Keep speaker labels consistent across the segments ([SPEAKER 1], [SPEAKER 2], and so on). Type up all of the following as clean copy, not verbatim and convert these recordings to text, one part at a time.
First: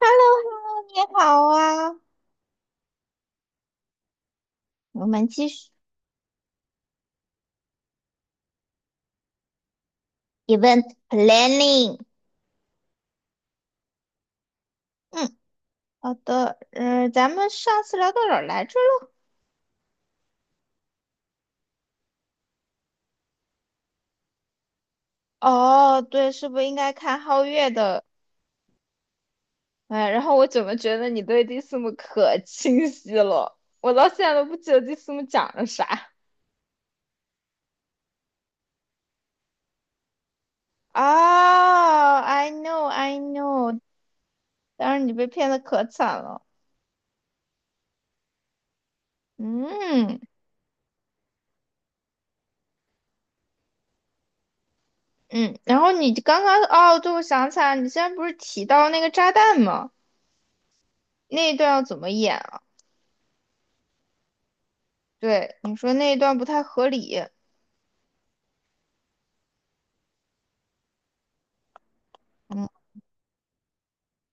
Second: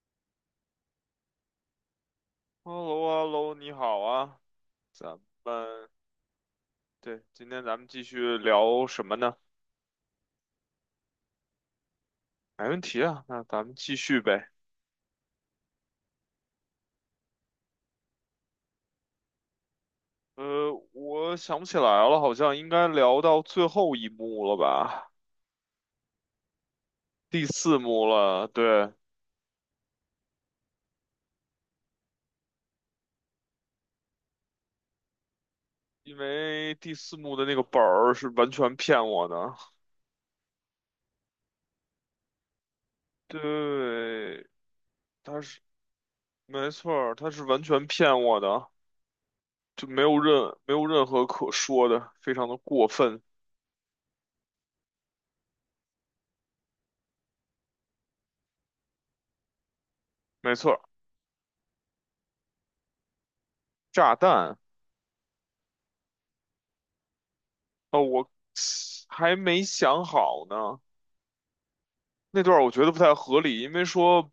[SPEAKER 1] h e l l o h e l l o 你好啊，
[SPEAKER 2] H e l l o, h e l l o, 你好啊。
[SPEAKER 1] 我
[SPEAKER 2] 咱
[SPEAKER 1] 们继续
[SPEAKER 2] 们对，今天咱们继续聊什么呢？
[SPEAKER 1] event planning。
[SPEAKER 2] 没问题啊，那咱们继续呗。
[SPEAKER 1] 嗯，好的，咱们上次聊到哪儿来着了？
[SPEAKER 2] 我想不起来了，好像应该聊到最后一幕了吧？
[SPEAKER 1] 哦，对，是不是应该看皓
[SPEAKER 2] 第
[SPEAKER 1] 月
[SPEAKER 2] 四
[SPEAKER 1] 的？
[SPEAKER 2] 幕了，对，
[SPEAKER 1] 哎，然后我怎么觉得你对蒂斯姆可清晰了？我到现在都不记得蒂斯姆讲了啥。
[SPEAKER 2] 因为第四幕的那个本儿是完全骗我的。
[SPEAKER 1] 啊 I know，
[SPEAKER 2] 对，
[SPEAKER 1] 当然你被
[SPEAKER 2] 他
[SPEAKER 1] 骗的
[SPEAKER 2] 是
[SPEAKER 1] 可惨了。
[SPEAKER 2] 没错儿，他是完全骗我的，就
[SPEAKER 1] 嗯，
[SPEAKER 2] 没有任何可说的，非常的过分，
[SPEAKER 1] 嗯，然后你刚刚哦，对，我想起来了，你现在不是提到那个炸弹吗？
[SPEAKER 2] 没错儿，
[SPEAKER 1] 那一段要怎么演啊？
[SPEAKER 2] 炸弹。
[SPEAKER 1] 对，你说那一段不太合理。
[SPEAKER 2] 哦，我还没想好呢。那段儿
[SPEAKER 1] 嗯，
[SPEAKER 2] 我觉得不太合理，因为说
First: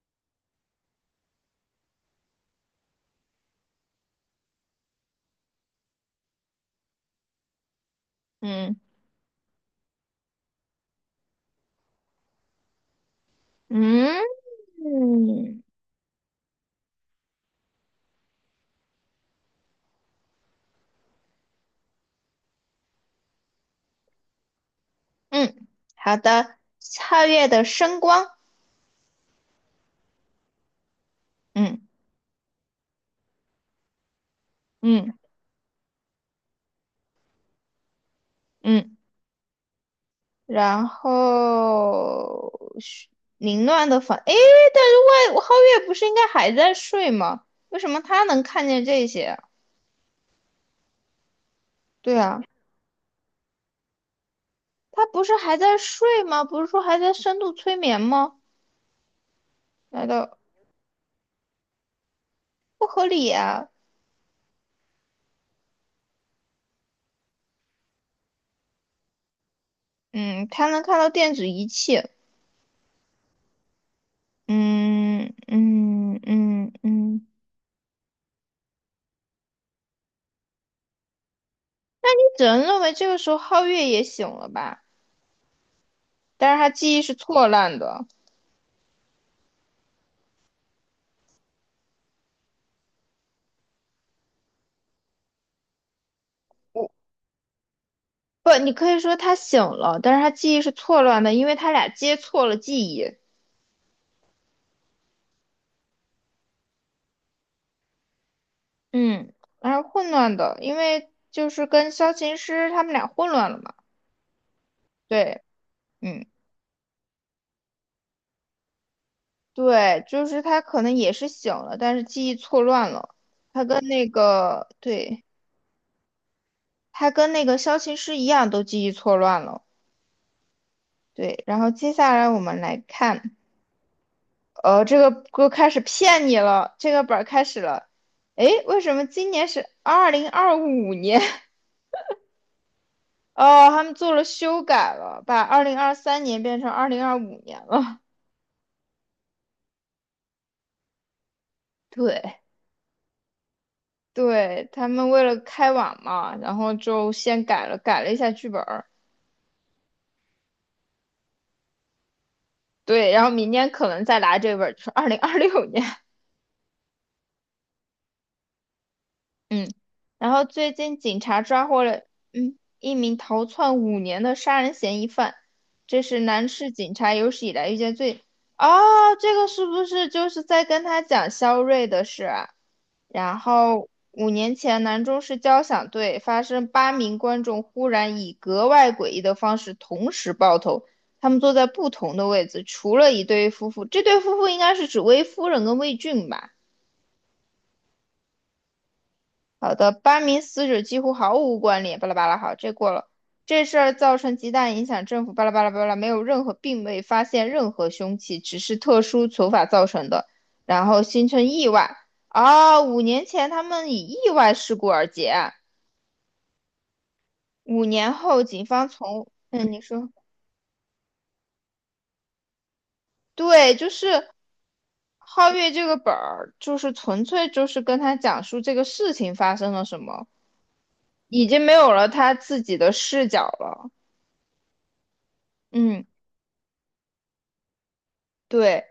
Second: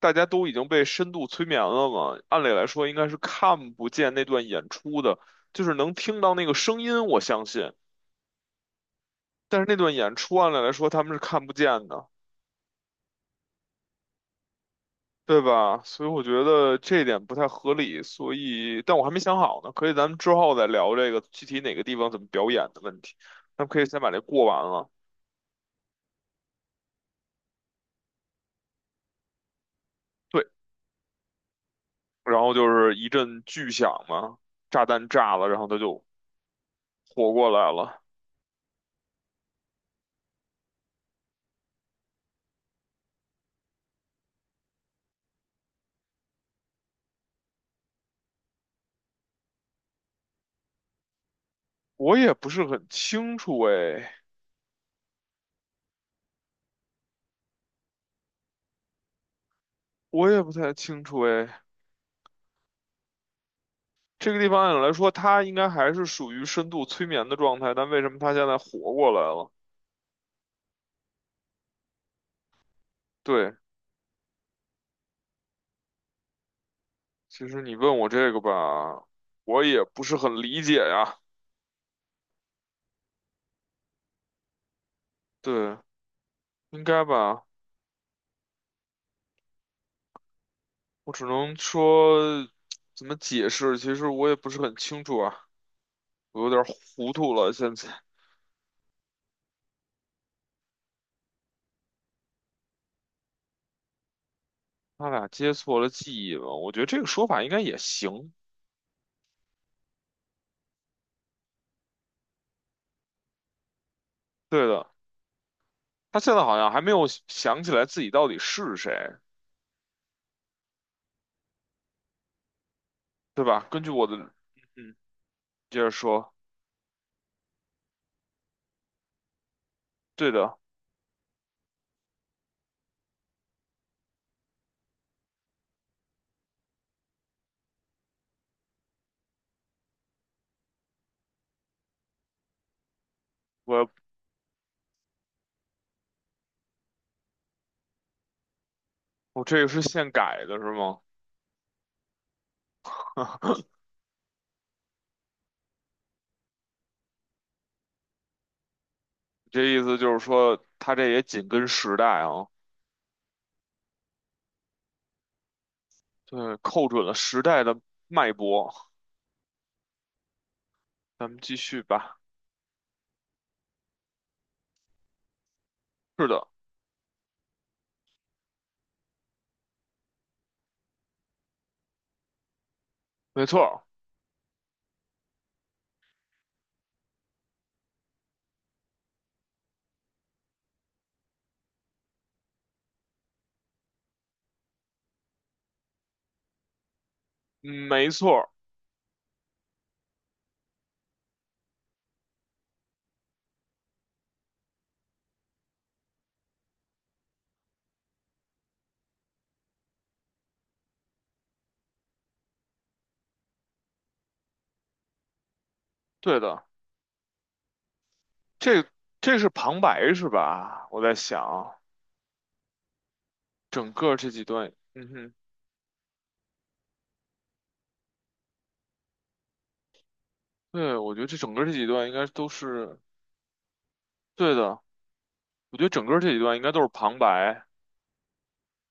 [SPEAKER 2] 大家都已经被深度催眠了嘛，按理来说应该是看不见那段演出的，就是能听到那个声音，我相信。
[SPEAKER 1] 嗯，
[SPEAKER 2] 但是那段演出按理来说他们是看不见的，
[SPEAKER 1] 嗯，
[SPEAKER 2] 对
[SPEAKER 1] 嗯，
[SPEAKER 2] 吧？所以我觉得这一点不太合理，所以但我还没想好呢，可以咱们之后再聊这个具体哪个地方怎么表演的问题。咱们可以先把这过完了。
[SPEAKER 1] 嗯，好的，皓月的声光。
[SPEAKER 2] 对，
[SPEAKER 1] 嗯，
[SPEAKER 2] 然后就是一阵巨响嘛，炸弹
[SPEAKER 1] 嗯，
[SPEAKER 2] 炸了，然后它就活过来了。
[SPEAKER 1] 嗯，然后是凌乱的房。诶，但是外皓月不是应该还在睡吗？为什么他能看见这些？对
[SPEAKER 2] 我也
[SPEAKER 1] 啊，
[SPEAKER 2] 不是很清楚哎，
[SPEAKER 1] 他不是还在睡吗？不是说还在深度催眠吗？难
[SPEAKER 2] 我
[SPEAKER 1] 道
[SPEAKER 2] 也不太清楚哎。
[SPEAKER 1] 不合理啊？
[SPEAKER 2] 这个地方按理来说，它应该还是属于深度催眠的状态，但为什么它现在活过来了？
[SPEAKER 1] 嗯，他能看到电子仪器。
[SPEAKER 2] 对，
[SPEAKER 1] 嗯，嗯，嗯，嗯，
[SPEAKER 2] 其实你问我这个吧，我也不是很理解呀。
[SPEAKER 1] 只能认为这个时候皓月也醒了吧，
[SPEAKER 2] 对，
[SPEAKER 1] 但是他
[SPEAKER 2] 应
[SPEAKER 1] 记忆
[SPEAKER 2] 该
[SPEAKER 1] 是
[SPEAKER 2] 吧，
[SPEAKER 1] 错乱的。
[SPEAKER 2] 我只能说怎么解释，其实我也不是很清楚啊，我有点糊涂了。现在
[SPEAKER 1] 不，你可以说他醒了，但是他记忆是错乱的，因为他俩接错了记忆。
[SPEAKER 2] 他俩接错了记忆了，我觉得这个说法应该也行。
[SPEAKER 1] 嗯，然后混乱的，因为就是跟萧琴师他们俩混乱了嘛。
[SPEAKER 2] 对的。
[SPEAKER 1] 对，
[SPEAKER 2] 他
[SPEAKER 1] 嗯，
[SPEAKER 2] 现在好像还没有想起来自己到底是谁，
[SPEAKER 1] 对，就是他可能也是醒了，但是记忆错乱了。
[SPEAKER 2] 对
[SPEAKER 1] 他
[SPEAKER 2] 吧？根
[SPEAKER 1] 跟
[SPEAKER 2] 据我
[SPEAKER 1] 那
[SPEAKER 2] 的，
[SPEAKER 1] 个，
[SPEAKER 2] 嗯，
[SPEAKER 1] 对，
[SPEAKER 2] 接着说，
[SPEAKER 1] 他跟那个萧琴师一样，都记忆错乱了。
[SPEAKER 2] 对的。
[SPEAKER 1] 对，然后接下来我们来看。这个歌开始骗你了，这个本儿开始了。诶，为什么今年是二零二五年？哦，他们
[SPEAKER 2] 我
[SPEAKER 1] 做了修改了，把2023年变成二零二五年了。
[SPEAKER 2] 我这个是现改的，是吗？
[SPEAKER 1] 对，对，他们为了开网嘛，然后就先改了，改了一下剧本儿。
[SPEAKER 2] 这意思就是说，他这也紧跟时代啊。
[SPEAKER 1] 对，然后明年可能再来这本儿，就是2026年。
[SPEAKER 2] 对，扣准了时代的脉搏。
[SPEAKER 1] 嗯，然后最近警
[SPEAKER 2] 咱们
[SPEAKER 1] 察
[SPEAKER 2] 继
[SPEAKER 1] 抓
[SPEAKER 2] 续
[SPEAKER 1] 获了
[SPEAKER 2] 吧。
[SPEAKER 1] 一名逃窜五年的杀人嫌疑犯，这是
[SPEAKER 2] 是的，
[SPEAKER 1] 南市警察有史以来遇见最……哦，这个是不是就是在跟他讲肖瑞的事啊？然
[SPEAKER 2] 没错儿。
[SPEAKER 1] 后五年前，南中市交响队发生8名观众忽然以格外诡异的方式同时爆头，他们坐在不同的位置，除了一对夫妇，这对夫妇应该是指魏夫人跟魏俊吧？
[SPEAKER 2] 嗯，没错儿。
[SPEAKER 1] 好的，班名死者几乎毫无关联，巴拉巴拉。好，这过了。这事儿造成极大影响，政府巴拉巴拉巴拉，没有任何，并未发现任何凶器，只是特殊手法造成的，然后形成意外。啊，五年前他们以意外事故而结案，
[SPEAKER 2] 对的。
[SPEAKER 1] 5年后警
[SPEAKER 2] 这
[SPEAKER 1] 方从，
[SPEAKER 2] 这是
[SPEAKER 1] 嗯，你
[SPEAKER 2] 旁
[SPEAKER 1] 说，
[SPEAKER 2] 白是吧？我在想，
[SPEAKER 1] 对，就
[SPEAKER 2] 整
[SPEAKER 1] 是
[SPEAKER 2] 个这几段，嗯哼。
[SPEAKER 1] 皓月这个本儿，就是纯粹就是跟他讲述这个事情发生了什么，
[SPEAKER 2] 对，我觉得这
[SPEAKER 1] 已
[SPEAKER 2] 整
[SPEAKER 1] 经
[SPEAKER 2] 个
[SPEAKER 1] 没
[SPEAKER 2] 这几
[SPEAKER 1] 有了
[SPEAKER 2] 段应该
[SPEAKER 1] 他
[SPEAKER 2] 都
[SPEAKER 1] 自己的
[SPEAKER 2] 是
[SPEAKER 1] 视角了。
[SPEAKER 2] 对的。我觉得
[SPEAKER 1] 嗯，
[SPEAKER 2] 整个这一段应该都是旁白。
[SPEAKER 1] 对。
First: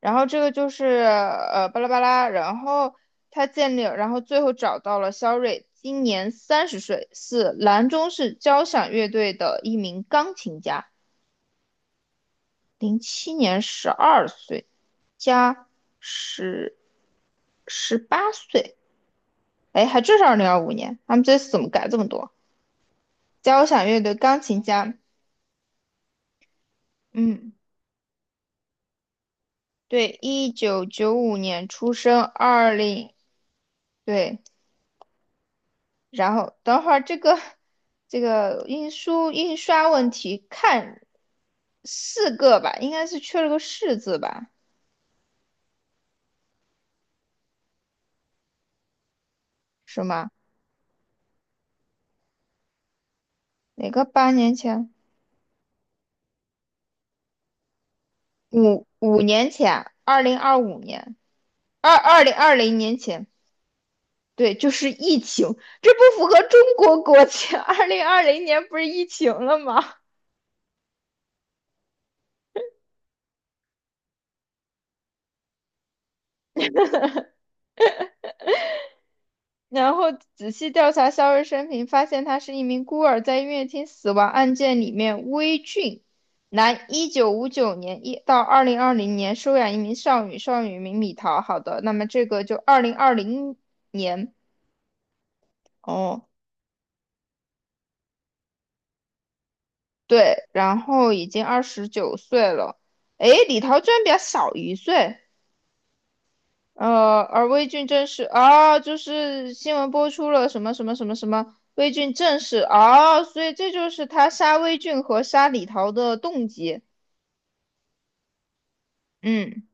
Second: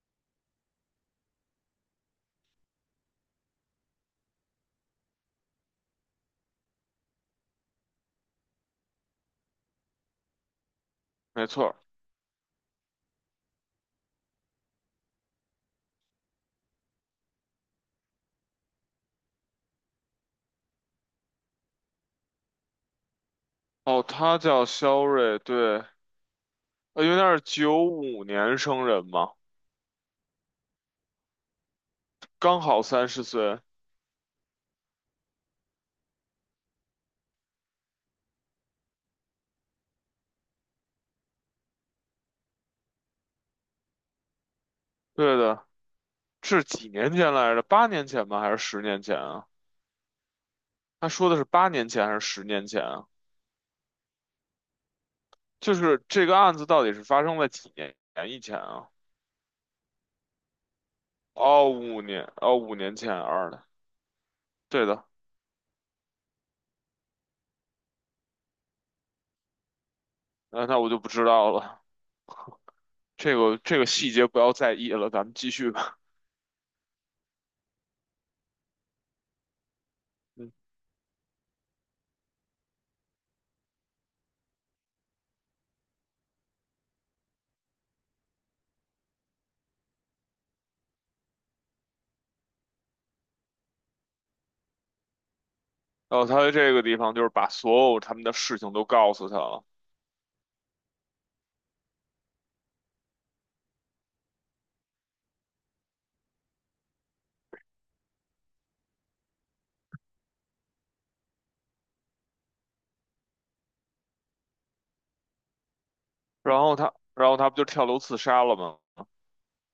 [SPEAKER 1] 然后这个就是巴拉巴拉，然后他建立，然后最后找到了肖瑞，今年30岁，是兰州市交响乐队的一名钢琴家，
[SPEAKER 2] 没错儿。
[SPEAKER 1] 零七年12岁加十18岁，哎，还真是二零二五年，他们这次怎么改这么多？交响乐
[SPEAKER 2] 哦，
[SPEAKER 1] 队
[SPEAKER 2] 他
[SPEAKER 1] 钢琴
[SPEAKER 2] 叫
[SPEAKER 1] 家，
[SPEAKER 2] 肖瑞。对，因为他是
[SPEAKER 1] 嗯，
[SPEAKER 2] 95年生人嘛，
[SPEAKER 1] 对，1995年出生，
[SPEAKER 2] 刚
[SPEAKER 1] 二
[SPEAKER 2] 好三
[SPEAKER 1] 零。
[SPEAKER 2] 十岁。
[SPEAKER 1] 对，然后等会儿这个印书印刷问题，看四个吧，应该是缺了个"是"字吧？
[SPEAKER 2] 对的，是几年前来着？八年前吗？还是十年前啊？
[SPEAKER 1] 是吗？
[SPEAKER 2] 他说的是八年前还是十年前啊？
[SPEAKER 1] 哪个八年前？
[SPEAKER 2] 就是这个案子到底是发生在几年以前啊？
[SPEAKER 1] 五年前，二零二五年，
[SPEAKER 2] 哦，五
[SPEAKER 1] 二
[SPEAKER 2] 年，
[SPEAKER 1] 零二
[SPEAKER 2] 哦，五
[SPEAKER 1] 零
[SPEAKER 2] 年
[SPEAKER 1] 年
[SPEAKER 2] 前
[SPEAKER 1] 前，
[SPEAKER 2] 二的。
[SPEAKER 1] 对，就
[SPEAKER 2] 对
[SPEAKER 1] 是
[SPEAKER 2] 的，
[SPEAKER 1] 疫情，这不符合中国国情。二零二零年不是疫情了吗？
[SPEAKER 2] 那那我就不知道了，这个这个细节不要在意了，咱们继续吧。
[SPEAKER 1] 然后仔
[SPEAKER 2] 嗯
[SPEAKER 1] 细调查肖瑞生平，发现他是一名孤儿，在音乐厅死亡案件里面，威俊，男，1959年一到二零二零年收养一名少女，少女名米桃。好的，那么这个就二零二零年
[SPEAKER 2] 然后
[SPEAKER 1] 哦，
[SPEAKER 2] 他在这个地方就是把所有他们的事情都告诉他了。
[SPEAKER 1] 对，然后已经29岁了。诶，李桃居然比他小一岁，而魏俊正是啊，就是新闻播出了什么什么什么什么，魏俊正是啊，所以这就是他杀魏俊和杀李桃的动
[SPEAKER 2] 然后
[SPEAKER 1] 机。
[SPEAKER 2] 他，然后他不就跳楼自杀了吗？
[SPEAKER 1] 嗯，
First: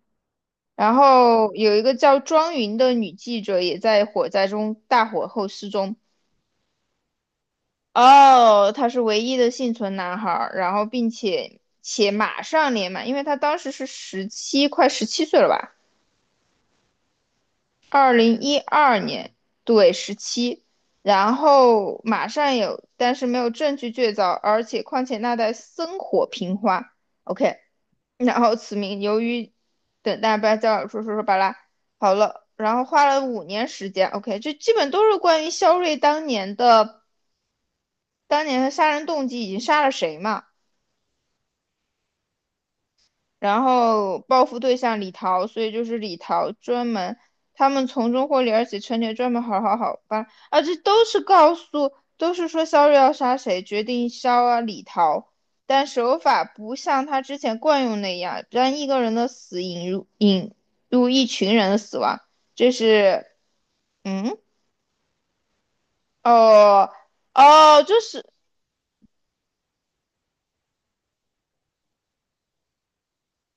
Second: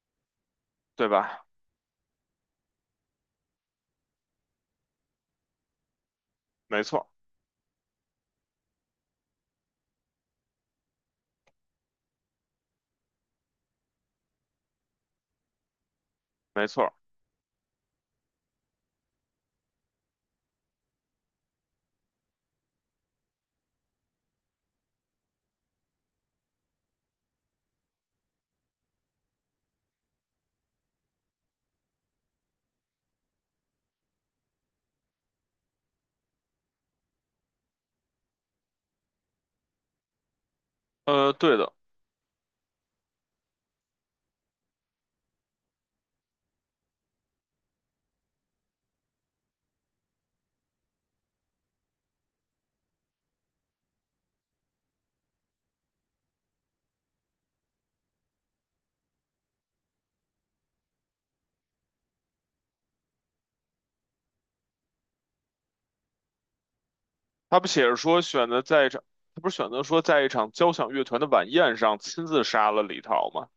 [SPEAKER 1] 然
[SPEAKER 2] 对吧？
[SPEAKER 1] 后有一个叫庄云的女记者也在火灾中大火后失踪。
[SPEAKER 2] 没错。
[SPEAKER 1] 哦，他是唯一的幸存男孩儿，然后并且马上年满，因为他当时是十七，快17岁了吧？
[SPEAKER 2] 没错。
[SPEAKER 1] 2012年，对，十七，然后马上有，但是没有证据确凿，而且况且那代生火平花，OK，然后此名由于等待要加尔说说说巴拉，好了，然后花了5年时间，OK，就基本都是关于肖瑞当年的杀人动机已经杀了谁嘛。
[SPEAKER 2] 对的，
[SPEAKER 1] 然后报复对象李桃，所以就是李桃专门，他们从中获利，而且陈年专门好好好吧，啊，这都是告诉，都是说肖瑞要杀谁，决定肖啊李桃，但手法不像他之前惯用那样，让一个人的死引入一群人的死亡，这是，嗯，哦，
[SPEAKER 2] 他不
[SPEAKER 1] 哦，
[SPEAKER 2] 写着
[SPEAKER 1] 这
[SPEAKER 2] 说
[SPEAKER 1] 是，
[SPEAKER 2] 选择在一场，他不是选择说在一场交响乐团的晚宴上亲自杀了李桃吗？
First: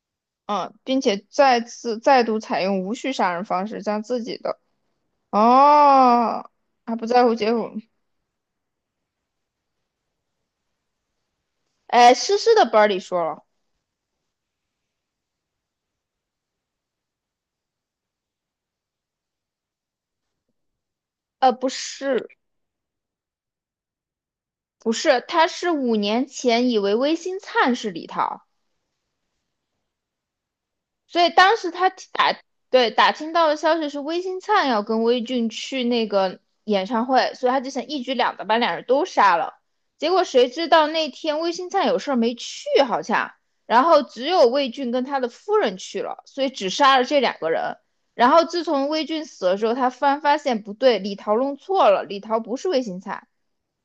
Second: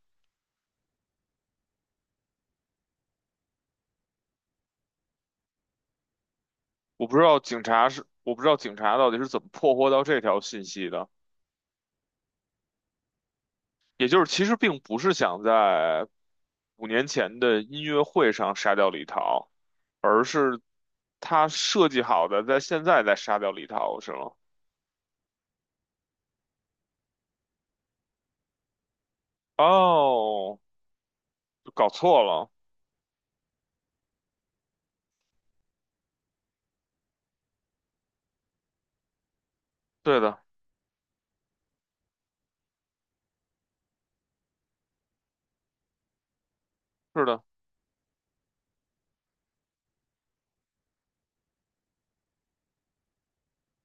[SPEAKER 1] 嗯，并且再次再度采用无序杀人方式，将自己的。哦，他不
[SPEAKER 2] 我不知
[SPEAKER 1] 在乎
[SPEAKER 2] 道
[SPEAKER 1] 结
[SPEAKER 2] 警
[SPEAKER 1] 果。
[SPEAKER 2] 察是，我不知道警察到底是怎么破获到这条信息的。
[SPEAKER 1] 哎，诗诗的本儿里说了，
[SPEAKER 2] 也就是其实并不是想在五年前的音乐会上杀掉李桃，而是。他
[SPEAKER 1] 不
[SPEAKER 2] 设计
[SPEAKER 1] 是，
[SPEAKER 2] 好的，在现在再杀掉李涛是吗？
[SPEAKER 1] 不是，他是五年前以为微星灿是李涛。
[SPEAKER 2] 哦，
[SPEAKER 1] 所以当时
[SPEAKER 2] 搞
[SPEAKER 1] 他听
[SPEAKER 2] 错
[SPEAKER 1] 打
[SPEAKER 2] 了，
[SPEAKER 1] 对打听到的消息是魏新灿要跟魏俊去那个演唱会，所以他就想一举两得，把两人都杀了。结
[SPEAKER 2] 对
[SPEAKER 1] 果
[SPEAKER 2] 的，
[SPEAKER 1] 谁知道那天魏新灿有事儿没去，好像，然后只有魏俊跟他的夫人去了，所以只杀了这
[SPEAKER 2] 是
[SPEAKER 1] 两
[SPEAKER 2] 的，
[SPEAKER 1] 个人。然后自从魏俊死了之后，他突然发现不对，李桃弄错了，李桃不是魏新灿，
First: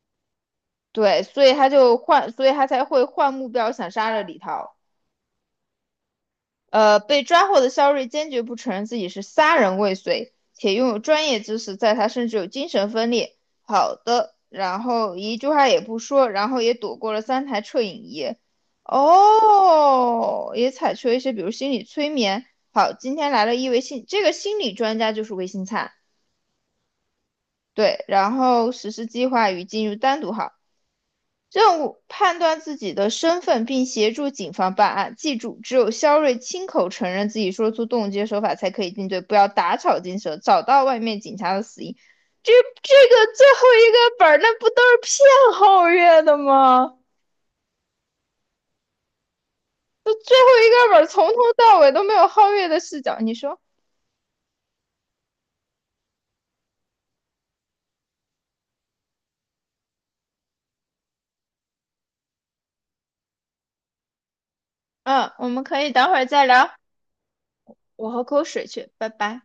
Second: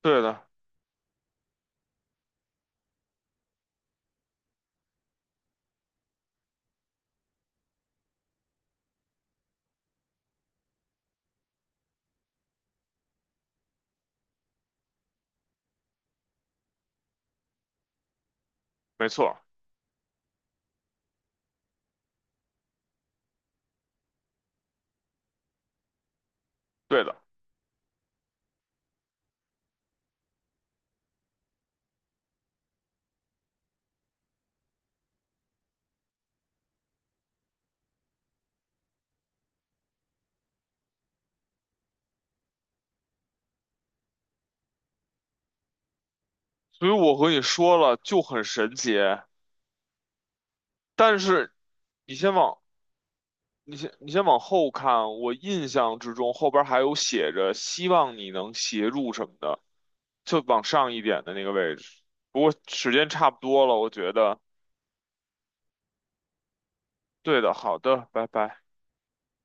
[SPEAKER 2] 对的，
[SPEAKER 1] 对，所以他就换，所以他才会换目标想杀了李桃。被抓获的肖瑞坚决不承认自己是杀人未遂，且拥有专业知识，在他甚至有精神分裂。好的，然后一句话也不说，然后也躲过了3台摄影仪。
[SPEAKER 2] 没错，
[SPEAKER 1] 哦，也采取了一些，比如心理催眠。好，今天来了一位心，这个心理专家就是魏新灿，
[SPEAKER 2] 对的。
[SPEAKER 1] 对，然后实施计划与进入单独号。任务：判断自己的身份并协助警方办案。记住，只有肖瑞亲口承认自己说出冻结手法，才可以定罪。不要打草惊蛇，找到外面警察的死因。这这个最后一个本儿，那不都是骗皓月的
[SPEAKER 2] 所以
[SPEAKER 1] 吗？
[SPEAKER 2] 我和你说了，就很神奇。
[SPEAKER 1] 这最后一个本儿
[SPEAKER 2] 但
[SPEAKER 1] 从头
[SPEAKER 2] 是
[SPEAKER 1] 到尾都没
[SPEAKER 2] 你
[SPEAKER 1] 有
[SPEAKER 2] 先
[SPEAKER 1] 皓
[SPEAKER 2] 往
[SPEAKER 1] 月的视角。你说，
[SPEAKER 2] 你先往后看，我印象之中后边还有写着希望你能协助什么的，就往上一点的那个位置。不过时间差不多了，我觉得
[SPEAKER 1] 嗯，我们可以等会儿再聊。
[SPEAKER 2] 对的，好的，
[SPEAKER 1] 我喝
[SPEAKER 2] 拜
[SPEAKER 1] 口
[SPEAKER 2] 拜。
[SPEAKER 1] 水去，拜拜。